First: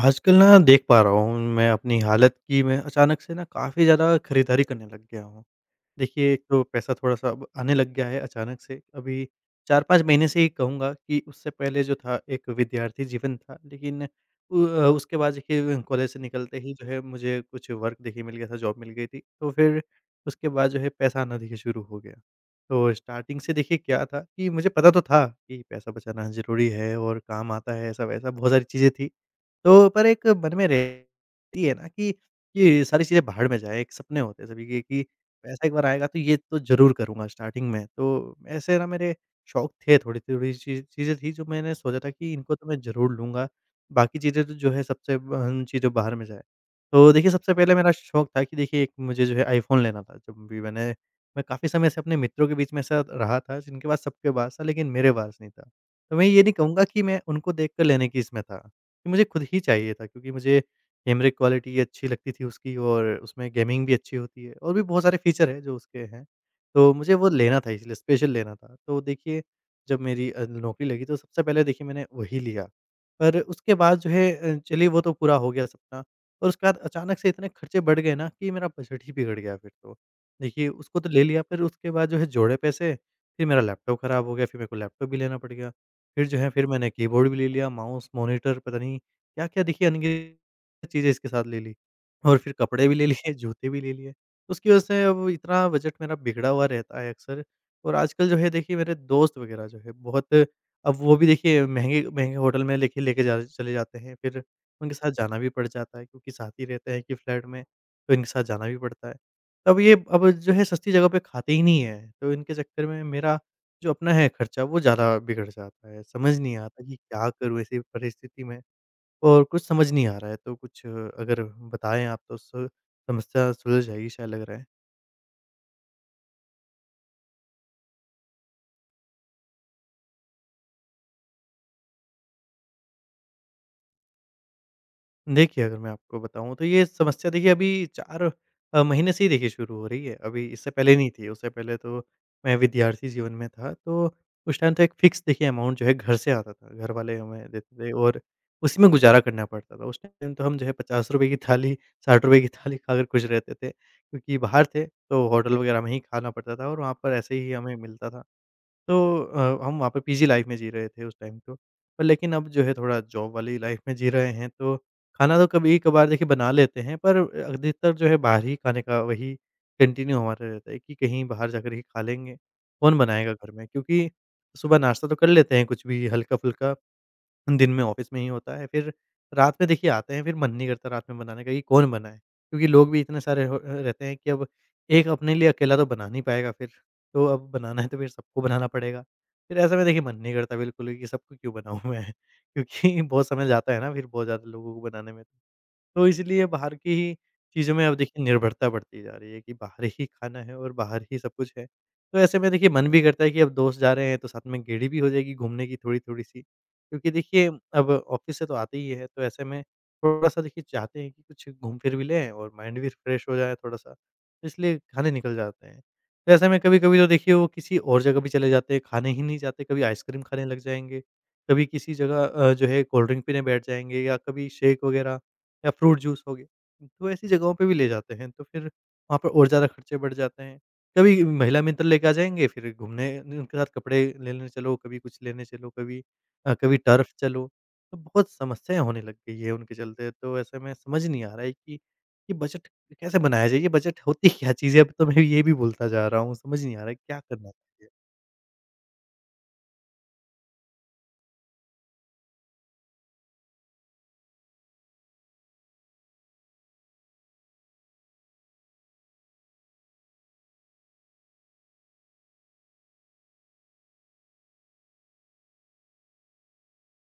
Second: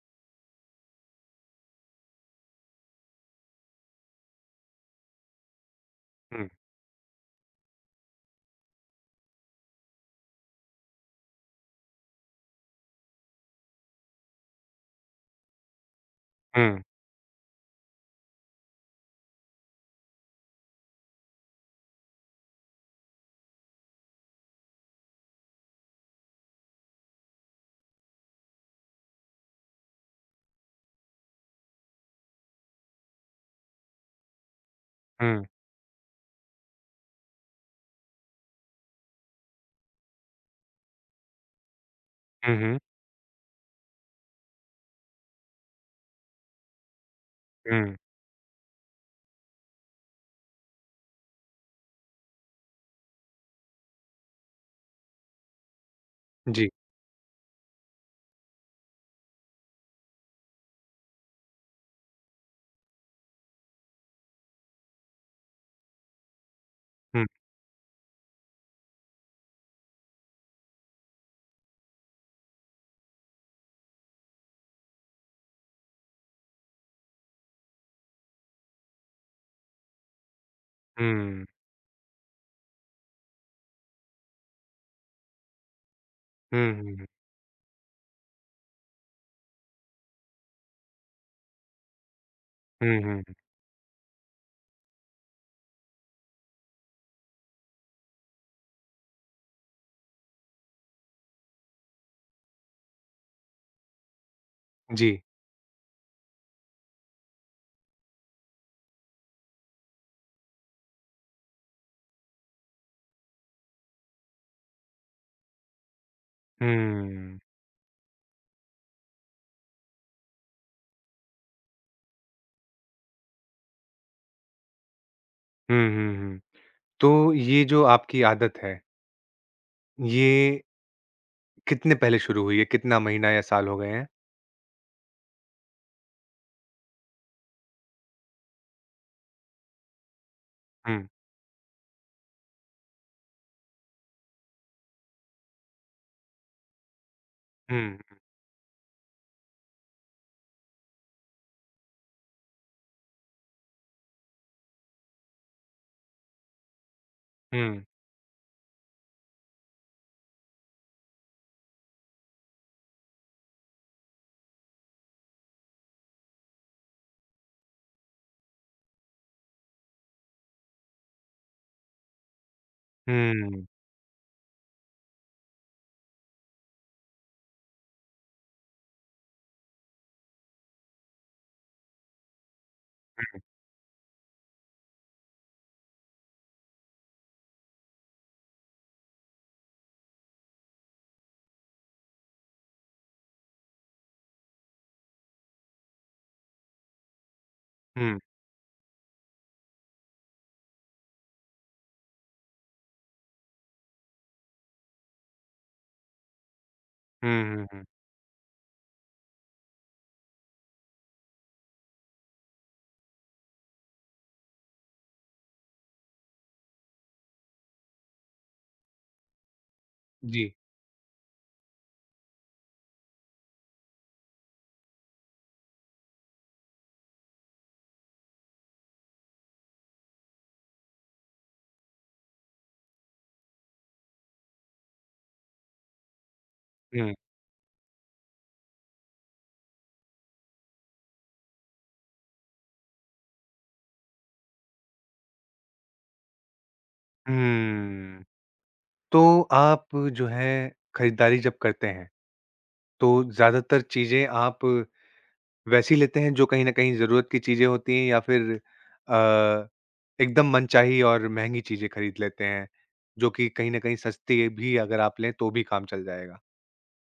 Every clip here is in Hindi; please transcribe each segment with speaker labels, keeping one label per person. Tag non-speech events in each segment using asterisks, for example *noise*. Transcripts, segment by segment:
Speaker 1: आजकल न देख पा रहा हूँ, मैं अपनी हालत की मैं अचानक से न काफ़ी ज़्यादा खरीदारी करने लग गया हूँ। देखिए एक
Speaker 2: हुँ।
Speaker 1: तो पैसा थोड़ा सा अब आने लग गया है अचानक से। अभी 4-5 महीने से ही कहूँगा कि उससे पहले जो था एक विद्यार्थी जीवन था। लेकिन उ उसके बाद देखिए कॉलेज से निकलते ही
Speaker 2: हुँ।
Speaker 1: जो है मुझे कुछ वर्क देखिये मिल गया था, जॉब मिल गई थी। तो फिर उसके बाद जो है पैसा आना देखिए शुरू हो गया। तो स्टार्टिंग से देखिए क्या था कि मुझे पता तो था कि पैसा बचाना ज़रूरी है और काम आता है ऐसा-वैसा बहुत सारी चीज़ें थी। तो पर एक मन में रहती हैं न कि ये सारी चीज़ें भाड़ में जाएँ। एक सपने होते हैं सभी के कि
Speaker 2: हुँ।
Speaker 1: पैसा एक बार आएगा तो ये तो ज़रूर करूँगा स्टार्टिंग में। तो ऐसे न मेरे शौक थे, थोड़ी-थोड़ी चीज़ें थी जो मैंने सोचा था कि इनको
Speaker 2: हुँ,
Speaker 1: तो
Speaker 2: हुँ।
Speaker 1: मैं ज़रूर लूँगा। बाकी चीज़ें तो जो है सबसे अ, चीज़ें भाड़ में जाए। तो देखिए सबसे पहले मेरा
Speaker 2: हुँ।
Speaker 1: शौक था कि देखिए एक मुझे जो है आईफ़ोन लेना था। जब भी मैंने मैं काफ़ी समय से अपने मित्रों के बीच में ऐसा रहा था जिनके पास सबके पास था लेकिन मेरे पास नहीं था। तो मैं ये नहीं
Speaker 2: जी।
Speaker 1: कहूँगा कि मैं उनको देख कर लेने की इसमें था। कि मुझे खुद ही चाहिए था क्योंकि मुझे कैमरे की क्वालिटी अच्छी लगती थी उसकी और उसमें गेमिंग भी अच्छी होती है। और भी बहुत सारे फ़ीचर है जो उसके हैं। तो मुझे
Speaker 2: हुँ।
Speaker 1: वो लेना था इसलिए, स्पेशल लेना था। तो देखिए जब मेरी अ, नौकरी लगी तो सबसे पहले देखिए मैंने वही लिया। पर उसके बाद जो है चलिए वो तो पूरा हो गया सपना और उसके बाद अचानक से इतने ख़र्चे बढ़ गए न कि मेरा बजट ही बिगड़ गया फिर तो। देखिए उसको तो ले लिया
Speaker 2: हुँ।
Speaker 1: फिर उसके बाद जो है जोड़े पैसे फिर मेरा लैपटॉप ख़राब हो गया, फिर मेरे को लैपटॉप भी लेना पड़ गया। फिर जो है फिर
Speaker 2: हुँ, हुँ,
Speaker 1: मैंने
Speaker 2: हुँ।
Speaker 1: कीबोर्ड भी ले लिया माउस, मॉनिटर पता नहीं क्या-क्या देखिए अनगिनत चीज़ें इसके साथ ले ली। और फिर कपड़े भी
Speaker 2: हुँ,
Speaker 1: ले
Speaker 2: हुँ,
Speaker 1: लिए,
Speaker 2: हुँ।
Speaker 1: जूते भी ले लिए। उसकी वजह से अब इतना बजट मेरा बिगड़ा हुआ रहता है अक्सर। और आजकल जो है देखिए मेरे दोस्त वग़ैरह जो है बहुत अब वो भी देखिए महँगे-महँगे होटल में लेके लेके चले जाते हैं फिर उनके साथ
Speaker 2: जी।
Speaker 1: जाना भी पड़ जाता है क्योंकि साथ ही रहते हैं एक ही फ्लैट में, तो इनके साथ जाना भी पड़ता है। अब ये अब जो है सस्ती जगह पे खाते ही नहीं हैं। तो इनके चक्कर में मेरा जो अपना है ख़र्चा वो ज़्यादा बिगड़ जाता है। समझ नहीं आता कि क्या
Speaker 2: हुँ।
Speaker 1: करूँ ऐसी परिस्थिति में? और कुछ समझ नहीं आ रहा है। तो कुछ अगर बताए आप तो सु समस्या सुलझ जाएगी शायद लग रहा है।
Speaker 2: हुँ, हुँ, हुँ। तो ये जो आपकी आदत है ये कितने पहले शुरू हुई है, कितना महीना या साल हो गए हैं?
Speaker 1: देखिए, अगर मैं आपको बताऊँ तो ये समस्या देखिए अभी 4 अ, महीने से ही देखिए शुरू हो रही है। अभी इससे पहले
Speaker 2: हुँ।
Speaker 1: नहीं थी उससे पहले तो मैं विद्यार्थी जीवन में था तो उस टाइम तो एक फ़िक्स देखिए अमाउंट जो है घर से आता था। घरवाले हमें देते
Speaker 2: हुँ,
Speaker 1: थे
Speaker 2: हुँ।
Speaker 1: और उसी में गुज़ारा करना पड़ता था उस टाइम टाइम तो हम जो है ₹50 की थाली, ₹60 की थाली ख़ाकर ख़ुश रहते थे। क्योंकि बाहर थे तो होटल वग़ैरह में ही ख़ाना पड़ता था और वहाँ पर ऐसे ही हमें
Speaker 2: हुँ।
Speaker 1: मिलता था। तो अ, हम वहाँ पे पीजी लाइफ़ में जी रहे थे उस टाइम तो। अ, लेकिन अब जो है थोड़ा जॉब वाली लाइफ़ में जी रहे हैं तो खाना तो कभी-कभार देखिए बना लेते हैं। पर अधिकतर जो है बाहर ही खाने का वही कंटिन्यू हमारा रहता है कि कहीं बाहर जाकर ही खा लेंगे। कौन बनाएगा घर
Speaker 2: हुँ।
Speaker 1: में क्योंकि सुबह नाश्ता तो कर लेते हैं कुछ भी हल्का-फुल्का दिन में ऑफिस में ही होता है। फ़िर रात में देखिए आते हैं फ़िर मन नहीं करता रात में बनाने का कि कौन बनाए? क्योंकि लोग भी इतने
Speaker 2: हुँ।
Speaker 1: सारे हो अ, रहते हैं कि अब एक अपने लिए अकेला तो बना नहीं पाएगा फ़िर। तो अब बनाना है तो फ़िर सबको बनाना पड़ेगा, फ़िर ऐसा मैं देखिए मन नहीं करता बिल्कुल भी कि सबका क्यों बनाऊँ मैं क्योंकि बहुत समय जाता है ना फ़िर बहुत ज़्यादा लोगों को बनाने में। तो इसलिए बाहर की ही चीज़ों में अब
Speaker 2: हुँ।
Speaker 1: देखिए निर्भरता बढ़ती जा रही है कि बाहर ही खाना है और बाहर ही सब कुछ है। तो ऐसे में देखिए मन भी करता है कि अब दोस्त जा रहे हैं तो साथ में गेड़ी भी हो जाएगी घूमने की थोड़ी-थोड़ी सी। क्योंकि देखिए
Speaker 2: हुँ, हुँ, हुँ।
Speaker 1: अब ऑफिस से तो आते ही है तो ऐसे में थोड़ा सा देखिए चाहते हैं कि कुछ घूम फ़िर भी लें और माइंड भी रिफ्रेश हो जाए थोड़ा सा इसलिए खाने निकल जाते हैं। तो ऐसे में कभी-कभी तो देखिए वो किसी और जगह भी चले जाते हैं, खाने ही नहीं जाते कभी आइसक्रीम खाने
Speaker 2: जी।
Speaker 1: लग जाएँगे, कभी किसी जगह अ, जो है कोल्ड ड्रिंक पीने बैठ जाएँगे या कभी शेक वग़ैरह या फ्रूट जूस हो गया। तो ऐसी जगहों पे भी ले जाते हैं तो फ़िर वहाँ पे और ज़्यादा खर्चे बढ़ जाते हैं। कभी महिला मित्र लेके आ जाएँगे फ़िर घूमने उनके साथ कपड़े लेने चलो, कभी कुछ लेने चलो कभी, अ, कभी टर्फ
Speaker 2: हुँ।
Speaker 1: चलो तो बहुत समस्याएँ होने लग गई हैं उनके चलते। तो ऐसे में समझ नहीं आ रहा है कि ये बजट कैसे बनाया जाए ये बजट होती क्या चीज़ है? अब तो मैं ये भी भूलता जा रहा हूँ समझ नहीं आ रहा है क्या करना चाहिए?
Speaker 2: हुँ। तो आप जो है ख़रीदारी जब करते हैं, तो ज़्यादातर चीज़ें आप वैसी लेते हैं जो कहीं न कहीं ज़रूरत की चीज़ें होती हैं या फ़िर अ, एकदम मनचाही और महँगी चीज़ें ख़रीद लेते हैं, जो कि कहीं न कहीं सस्ती भी अगर आप लें तो भी काम चल जाएगा?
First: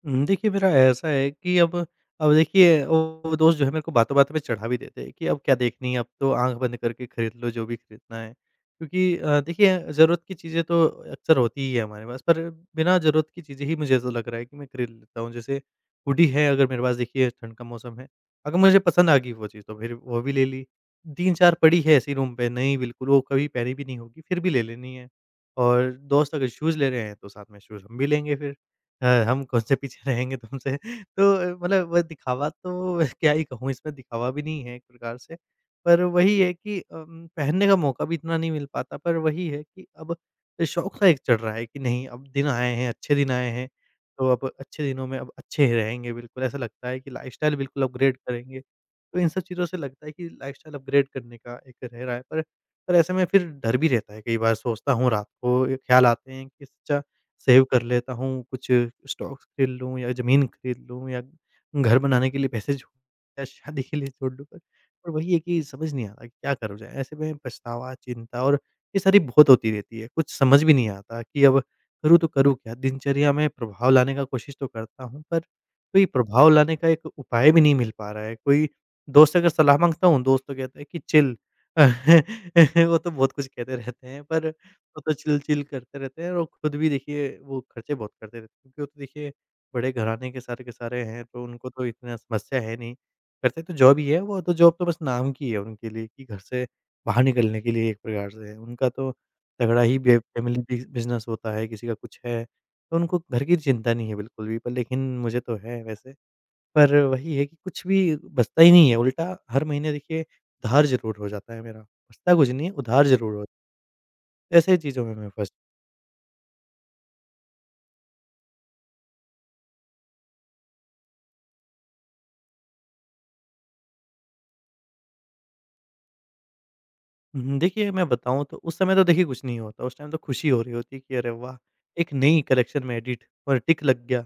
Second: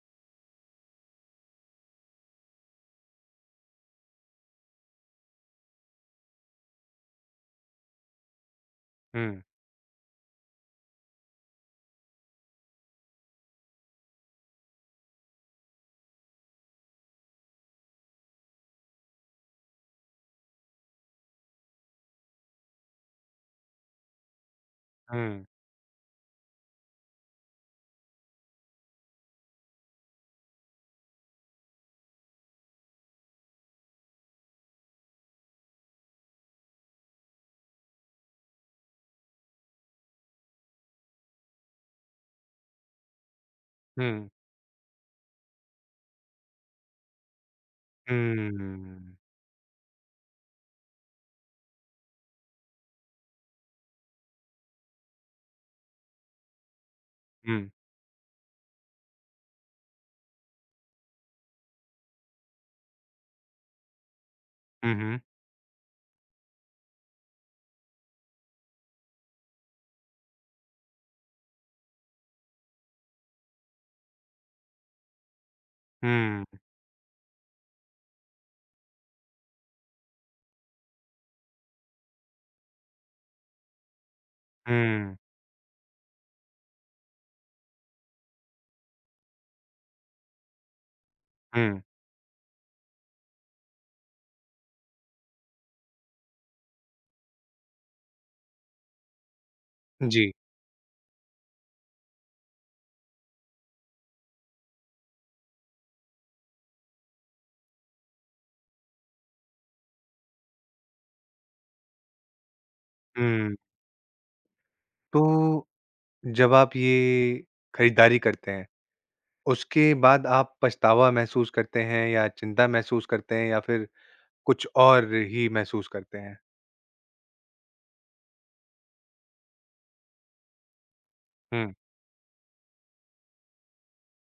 Speaker 1: हुँ, देखिए मेरा ऐसा है कि अब अब देखिए वो दोस्त जो हैं मेरे को बातों-बातों पे चढ़ा भी देते हैं कि अब क्या देखनी है, अब तो आँख बंद करके ख़रीद लो जो भी ख़रीदना है। क्योंकि अ,
Speaker 2: हुँ।
Speaker 1: देखिए ज़रूरत की चीज़ें तो अक्सर होती ही हैं हमारे पास पर बिना ज़रूरत की चीज़ें ही मुझे ऐसा लग रहा है कि मैं ख़रीद लेता हूँ। जैसे हुडी है अगर मेरे पास देखिए ठंड का मौसम है। अगर मुझे पसंद आ गई वो चीज़ तो फिर वो भी ले ली। 3-4 पड़ी है ऐसे ही रूम पे, नहीं बिल्कुल वो कभी पहनी भी नहीं होगी, फिर भी ले लेनी है।
Speaker 2: हुँ।
Speaker 1: और दोस्त अगर शूज़ ले रहे हैं तो साथ में शूज़ हम भी लेंगे फिर। अ, हम कौन-से पीछे रहेंगे तुमसे? तो मतलब दिखावा तो क्या ही कहूँ इसमें? ,दिखावा भी नहीं है एक प्रकार से। पर वही है कि अम पहनने का मौक़ा भी इतना नहीं मिल पाता पर वही है कि अब शौक़ सा एक चल रहा है कि नहीं अब दिन आए हैं, अच्छे दिन आए हैं। तो
Speaker 2: हुँ।
Speaker 1: अब अच्छे दिनों में अब अच्छे रहेंगे बिल्कुल, ऐसा लगता है कि लाइफ़स्टाइल बिल्कुल
Speaker 2: हुँ,
Speaker 1: अपग्रेड
Speaker 2: हुँ,
Speaker 1: करेंगे।
Speaker 2: हुँ, हुँ।
Speaker 1: तो इन सब चीज़ों से लगता है कि लाइफ़स्टाइल अपग्रेड करने का एक रह रहा है पर ऐसे में फिर डर भी रहता है। कई बार सोचता हूँ रात को ख्याल आते हैं कि इससे अच्छा सेव
Speaker 2: हुँ।
Speaker 1: कर लेता हूँ, कुछ स्टॉक्स ख़रीद लूँ या ज़मीन ख़रीद लूँ या घर बनाने के लिए पैसे जो या शादी के लिए जोड़ लूँ
Speaker 2: हुँ,
Speaker 1: और
Speaker 2: हुँ।
Speaker 1: वही है कि समझ नहीं आता क्या करा जाए? ऐसे में पछतावा, चिंता और ये सारी बहुत होती रहती है। कुछ समझ भी नहीं आता कि अब करूँ तो करूँ क्या? दिनचर्या में प्रभाव लाने का कोशिश तो करता हूँ पर कोई
Speaker 2: हुँ।
Speaker 1: प्रभाव लाने का एक उपाय भी नहीं मिल पा रहा है। कोई दोस्त अगर सलाह माँगता हूँ दोस्त तो कहता है कि चिल। *chuckles* वो तो बहुत कुछ कहते रहते हैं पर वो तो
Speaker 2: हुँ।
Speaker 1: चिल-चिल करते रहते हैं, वो खुद भी देखिए वो ख़र्चे बहुत करते रहते हैं। क्योंकि वो तो देखिए बड़े घराने के सारे के सारे हैं तो उनको
Speaker 2: हुँ।
Speaker 1: तो इतना समस्या है नहीं। करते तो जॉब ही है, वो तो जॉब तो बस नाम की है उनके लिए कि घर से बाहर निकलने के लिए एक प्रकार से है। उनका तो तगड़ा ही बे
Speaker 2: जी।
Speaker 1: फ़ैमिली बि बिज़नेस होता है, किसी का कुछ है। तो उनको घर की चिंता नहीं है बिल्कुल भी पर लेकिन मुझे तो है वैसे। पर वही है कि कुछ भी बचता ही नहीं है उल्टा हर महीने देखिए उधार ज़रूर हो जाता है मेरा। बचता कुछ नहीं है, उधार ज़रूर हो
Speaker 2: हुँ।
Speaker 1: ऐसे ही चीज़ में मैं फँस
Speaker 2: तो, जब आप ये खरीदारी करते हैं, उसके बाद आप पछतावा महसूस करते हैं या चिंता महसूस करते हैं या फिर कुछ और ही महसूस करते हैं?
Speaker 1: हुँ, हुँ। देखिए, मैं बताऊँ, तो उस समय तो, देखिए, कुछ नहीं होता। उस टाइम तो खुशी हो रही होती कि, "अरे, वाह!
Speaker 2: हुँ।
Speaker 1: एक नई कलेक्शन में एडिट और टिक लग गया।"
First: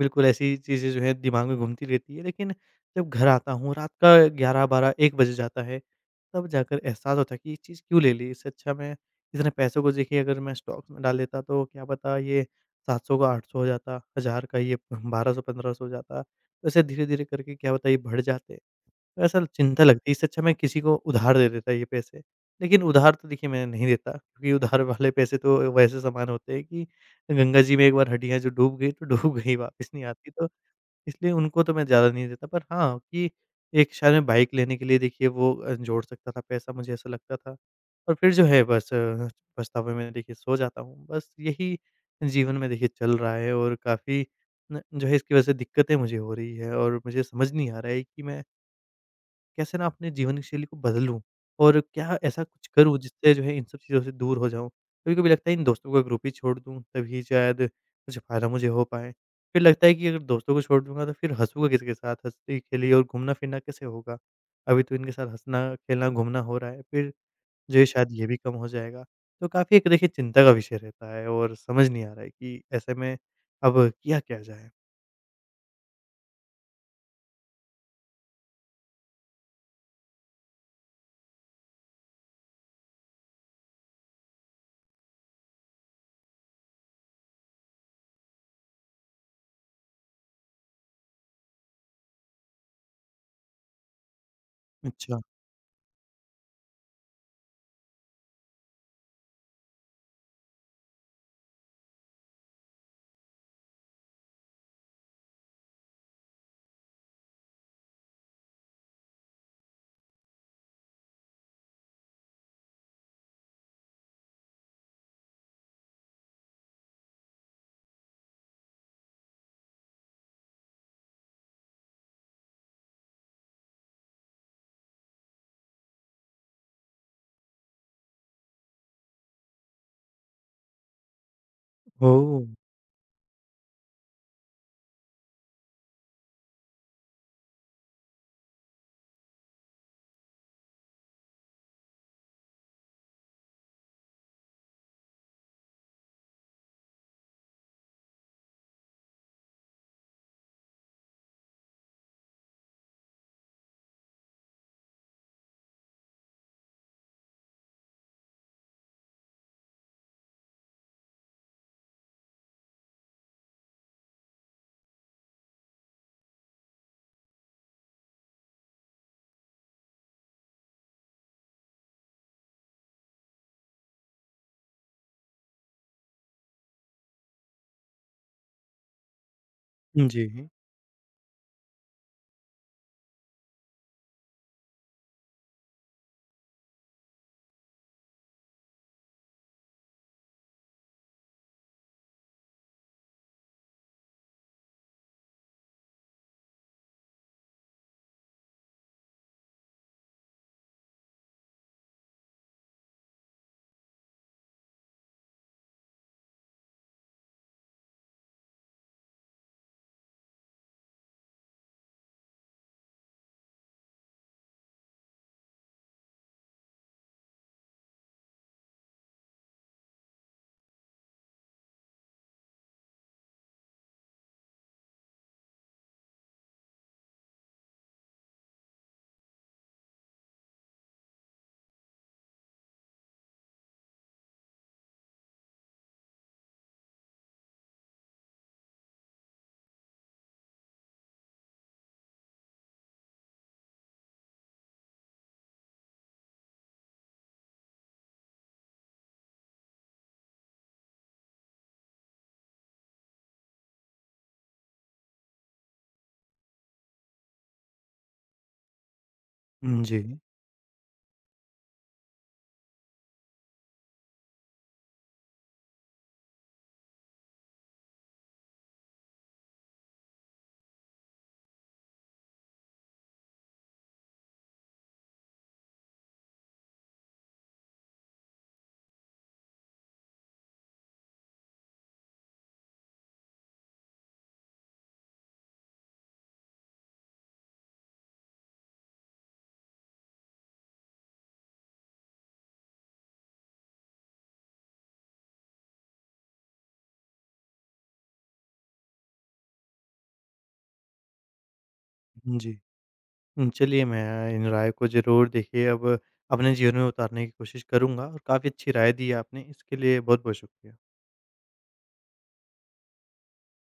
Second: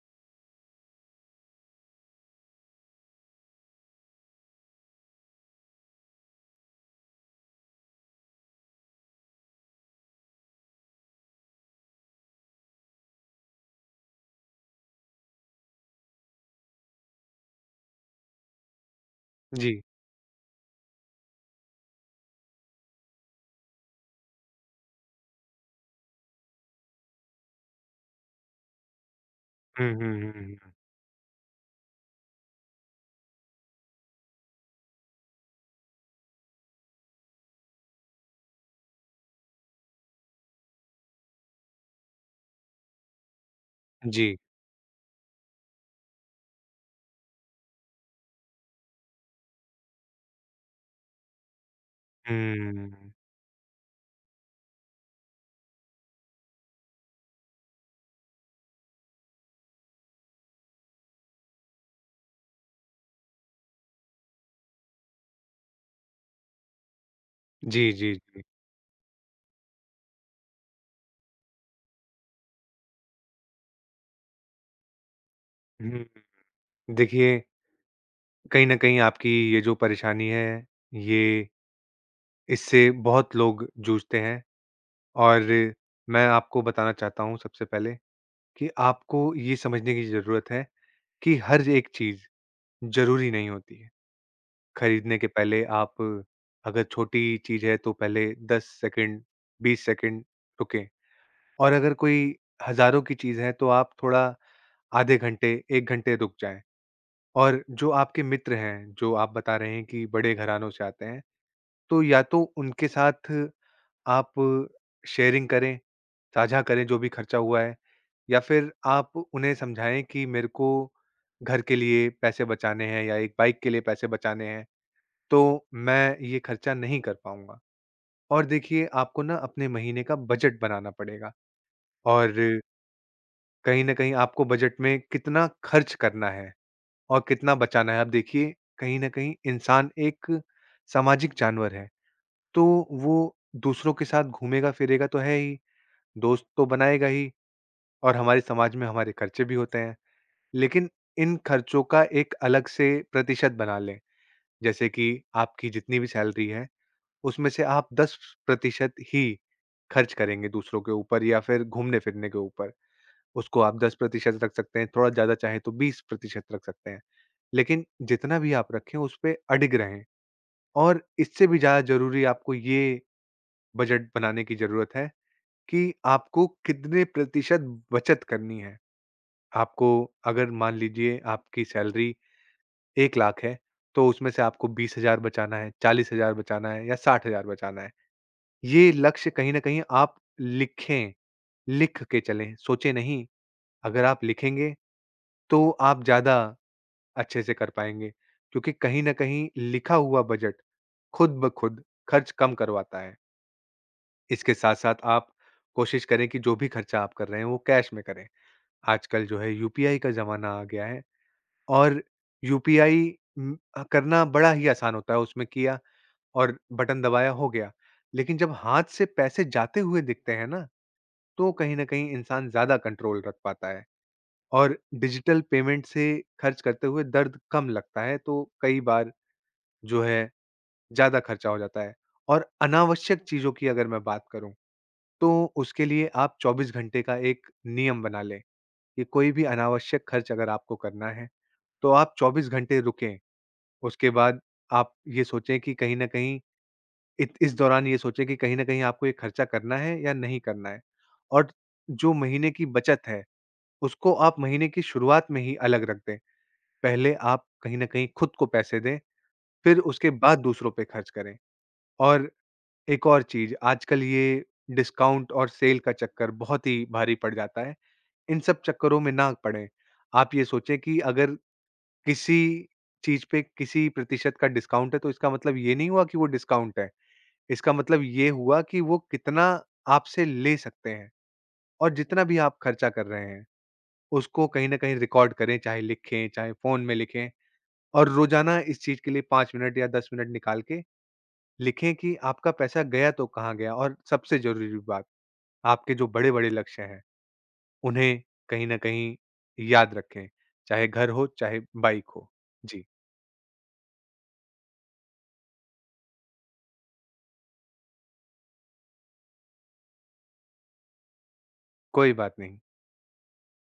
Speaker 1: बिल्कुल ऐसी चीज़ें जो हैं, दिमाग में घूमती रहती हैं, लेकिन जब घर आता हूँ, रात का 11-12-1 बज जाता है। तब जाकर एहसास होता है कि ये चीज़ क्यों ले ली? इससे अच्छा मैं इतने पैसों को, देखिए, अगर मैं स्टॉक में डाल देता, तो क्या पता ये 700 का 800 हो जाता, 1000 का ये 1200-1500 हो जाता। ऐसे धीरे-धीरे करके, क्या पता, ये बढ़ जाते। ऐसा
Speaker 2: जी।
Speaker 1: चिंता लगती है, इससे अच्छा मैं किसी को उधार दे देता ये पैसे। लेकिन उधार तो देखिए, मैं नहीं देता क्योंकि उधार वाले पैसे तो वैसे समान होते हैं कि गंगा जी में एक बार हड्डियाँ जो डूब गई, तो डूब गई
Speaker 2: हुँ,
Speaker 1: वापस नहीं
Speaker 2: हुँ,
Speaker 1: आती
Speaker 2: हुँ,
Speaker 1: तो।
Speaker 2: हुँ, हुँ।
Speaker 1: इसलिए उनको तो मैं ज़्यादा नहीं देता, पर हाँ, कि एक शायद मैं बाइक लेने के लिए, देखिए, वो अ, जोड़ सकता था पैसा, मुझे ऐसा लगता था, और फिर जो है, बस पछतावे में, देखिए, सो जाता हूँ, बस यही जीवन में देखिए *clicks tongue* चल रहा है और काफ़ी
Speaker 2: जी।
Speaker 1: न जो है, इसकी वजह से दिक्कतें मुझे हो रही हैं और मुझे समझ नहीं आ रहा है कि मैं कैसे ना अपने जीवन शैली को बदलूँ और क्या ऐसा कुछ करूँ,
Speaker 2: हुँ।
Speaker 1: जिससे जो है, इन सब चीज़ों से दूर हो जाऊँ? कभी-कभी लगता है, इन दोस्तों का ग्रुप ही छोड़ दूँ, तभी शायद कुछ फ़ायदा मुझे हो पाए। फिर लगता है कि, "अगर दोस्तों को छोड़ दूँगा, तो फिर हँसूँगा किस के साथ? हँसी खेली और घूमना-फिरना कैसे होगा? अभी तो इनके साथ हँसना, खेलना, घूमना हो रहा है, फिर जो है,
Speaker 2: जी,
Speaker 1: शायद
Speaker 2: जी,
Speaker 1: ये भी
Speaker 2: जी।
Speaker 1: कम हो जाएगा।" तो काफ़ी एक, देखिए, चिंता का विषय रहता है और समझ नहीं आ रहा है कि ऐसे में अब किया क्या जाए?
Speaker 2: हुँ, हुँ। देखिये कहीं न कहीं आपकी ये जो परेशानी है, ये। इससे बहुत लोग जूझते हैं और मैं आपको बताना चाहता हूँ सबसे पहले कि आपको ये समझने की ज़रूरत है कि हर एक चीज़ ज़रूरी नहीं होती है। ख़रीदने
Speaker 1: अच्छा।
Speaker 2: के पहले आप अगर छोटी चीज़ है तो पहले 10 सेकंड, 20 सेकंड रुकें, और अगर कोई हज़ारों की चीज़ है तो आप थोड़ा आधे घंटे, 1 घंटे रुक जाएँ। और जो आपके मित्र हैं, जो आप बता रहे हैं कि बड़े घरानों से आते हैं, तो या तो उनके साथ आप शेयरिंग करें, साझा करें जो भी ख़र्चा हुआ है। या फिर आप उन्हें समझाएँ कि मेरे को घर के लिए पैसे बचाने हैं या 1 बाइक के लिए पैसे बचाने हैं, तो मैं ये ख़र्चा नहीं कर पाऊँगा। और देखिए आपको ना अपने महीने का बजट बनाना पड़ेगा। और
Speaker 1: ओह!
Speaker 2: कहीं न कहीं आपको बजट में कितना ख़र्च करना है और कितना बचाना है। अब देखिए कहीं न कहीं इंसान एक सामाजिक जानवर है। तो वो दूसरों के साथ घूमेगा-फिरेगा तो है ही, दोस्त तो बनाएगा ही और हमारे समाज में हमारे ख़र्चे भी होते हैं। लेकिन इन ख़र्चों का एक अलग से प्रतिशत बना लें। जैसे कि आपकी जितनी भी सैलरी है, उसमें से आप 10% ही ख़र्च करेंगे दूसरों के ऊपर या फिर घूमने-फिरने के ऊपर। उसको आप 10% रख सकते हैं, थोड़ा ज़्यादा चाहे तो 20% रख सकते हैं। लेकिन जितना भी आप रखें उसपे अडिग रहें। और इससे भी ज़्यादा ज़रूरी आपको ये बजट बनाने की ज़रूरत है कि आपको कितने प्रतिशत बचत करनी है? आपको
Speaker 1: उ जी।
Speaker 2: अगर मान लीजिये आपकी सैलरी 1,00,000 है तो उसमें से आपको 20,000 बचाना है, 40,000 बचाना है या 60,000 बचाना है। ये लक्ष्य कहीं न कहीं आप लिखें। लिख के चलें, सोचें नहीं अगर आप लिखेंगे, तो आप ज़्यादा अच्छे से कर पाएंगे। क्योंकि कहीं न कहीं लिखा हुआ बजट खुद ब खुद ख़र्च कम करवाता है। इसके साथ-साथ आप कोशिश करें कि जो भी खर्चा आप कर रहे हैं, वो कैश में करे। आजकल जो है, यूपीआई का ज़माना आ गया है और यूपीआई उम, अ, करना बड़ा ही आसान होता है, उसमे किया और बटन दबाया, हो गया। लेकिन जब हाथ से पैसे जाते हुए दिखते हैं ना, तो कहीं न कहीं इंसान ज़्यादा कंट्रोल रख पाता है और डिजिटल पेमेंट से ख़र्च करते हुए दर्द कम लगता है, तो कई बार जो है, ज़्यादा ख़र्चा हो जाता है। और अनावश्यक चीज़ों की अगर मैं बात करूँ, तो उसके लिए आप 24 घंटे का एक नियम बना लें, कि कोई भी अनावश्यक ख़र्च अगर आपको करना है, तो आप 24 घंटे रुकें। उसके बाद आप ये सोचें कि कहीं न कहीं इत इस दौरान ये सोचें कि कहीं न कहीं आपको ये ख़र्चा करना है या नहीं करना है और जो महीने की बचत है, उसको आप महीने की शुरुआत में ही अलग रख दें। पहले आप कहीं न कहीं खुद को पैसे दें, फिर
Speaker 1: हुँ,
Speaker 2: उसके
Speaker 1: जी।
Speaker 2: बाद दूसरों पे खर्च करें, और एक और चीज़, आजकल ये डिस्काउंट और सेल का चक्कर बहुत ही भारी पड़ जाता है, इन सब चक्करों में ना पड़ें। आप ये सोचें कि अगर किसी चीज़ पे किसी प्रतिशत का डिस्काउंट है, तो इसका मतलब ये नहीं हुआ कि वो डिस्काउंट है। इसका मतलब ये हुआ कि वो कितना आपसे ले सकते हैं। और जितना भी आप खर्चा कर रहे हैं, उसको कहीं न कहीं रिकॉर्ड करें, चाहे लिखें, चाहे फ़ोन में लिखें और रोज़ाना इस चीज के लिए 5 मिनट या 10 मिनट निकाल के लिखें कि आपका पैसा गया, तो कहाँ गया और सबसे ज़रूरी बात, आपके जो बड़े-बड़े लक्ष्य हैं, उन्हें कहीं न कहीं याद रखें, चाहे घर हो, चाहे बाइक हो।
Speaker 1: उ, जी।
Speaker 2: जी।
Speaker 1: हुँ, चलिए, मैं इन राय को ज़रूर, देखिए, अब अपने जीवन में उतारने की कोशिश करूँगा और काफ़ी अच्छी राय दी है आपने। इसके लिए बहुत-बहुत शुक्रिया।
Speaker 2: कोई बात नहीं।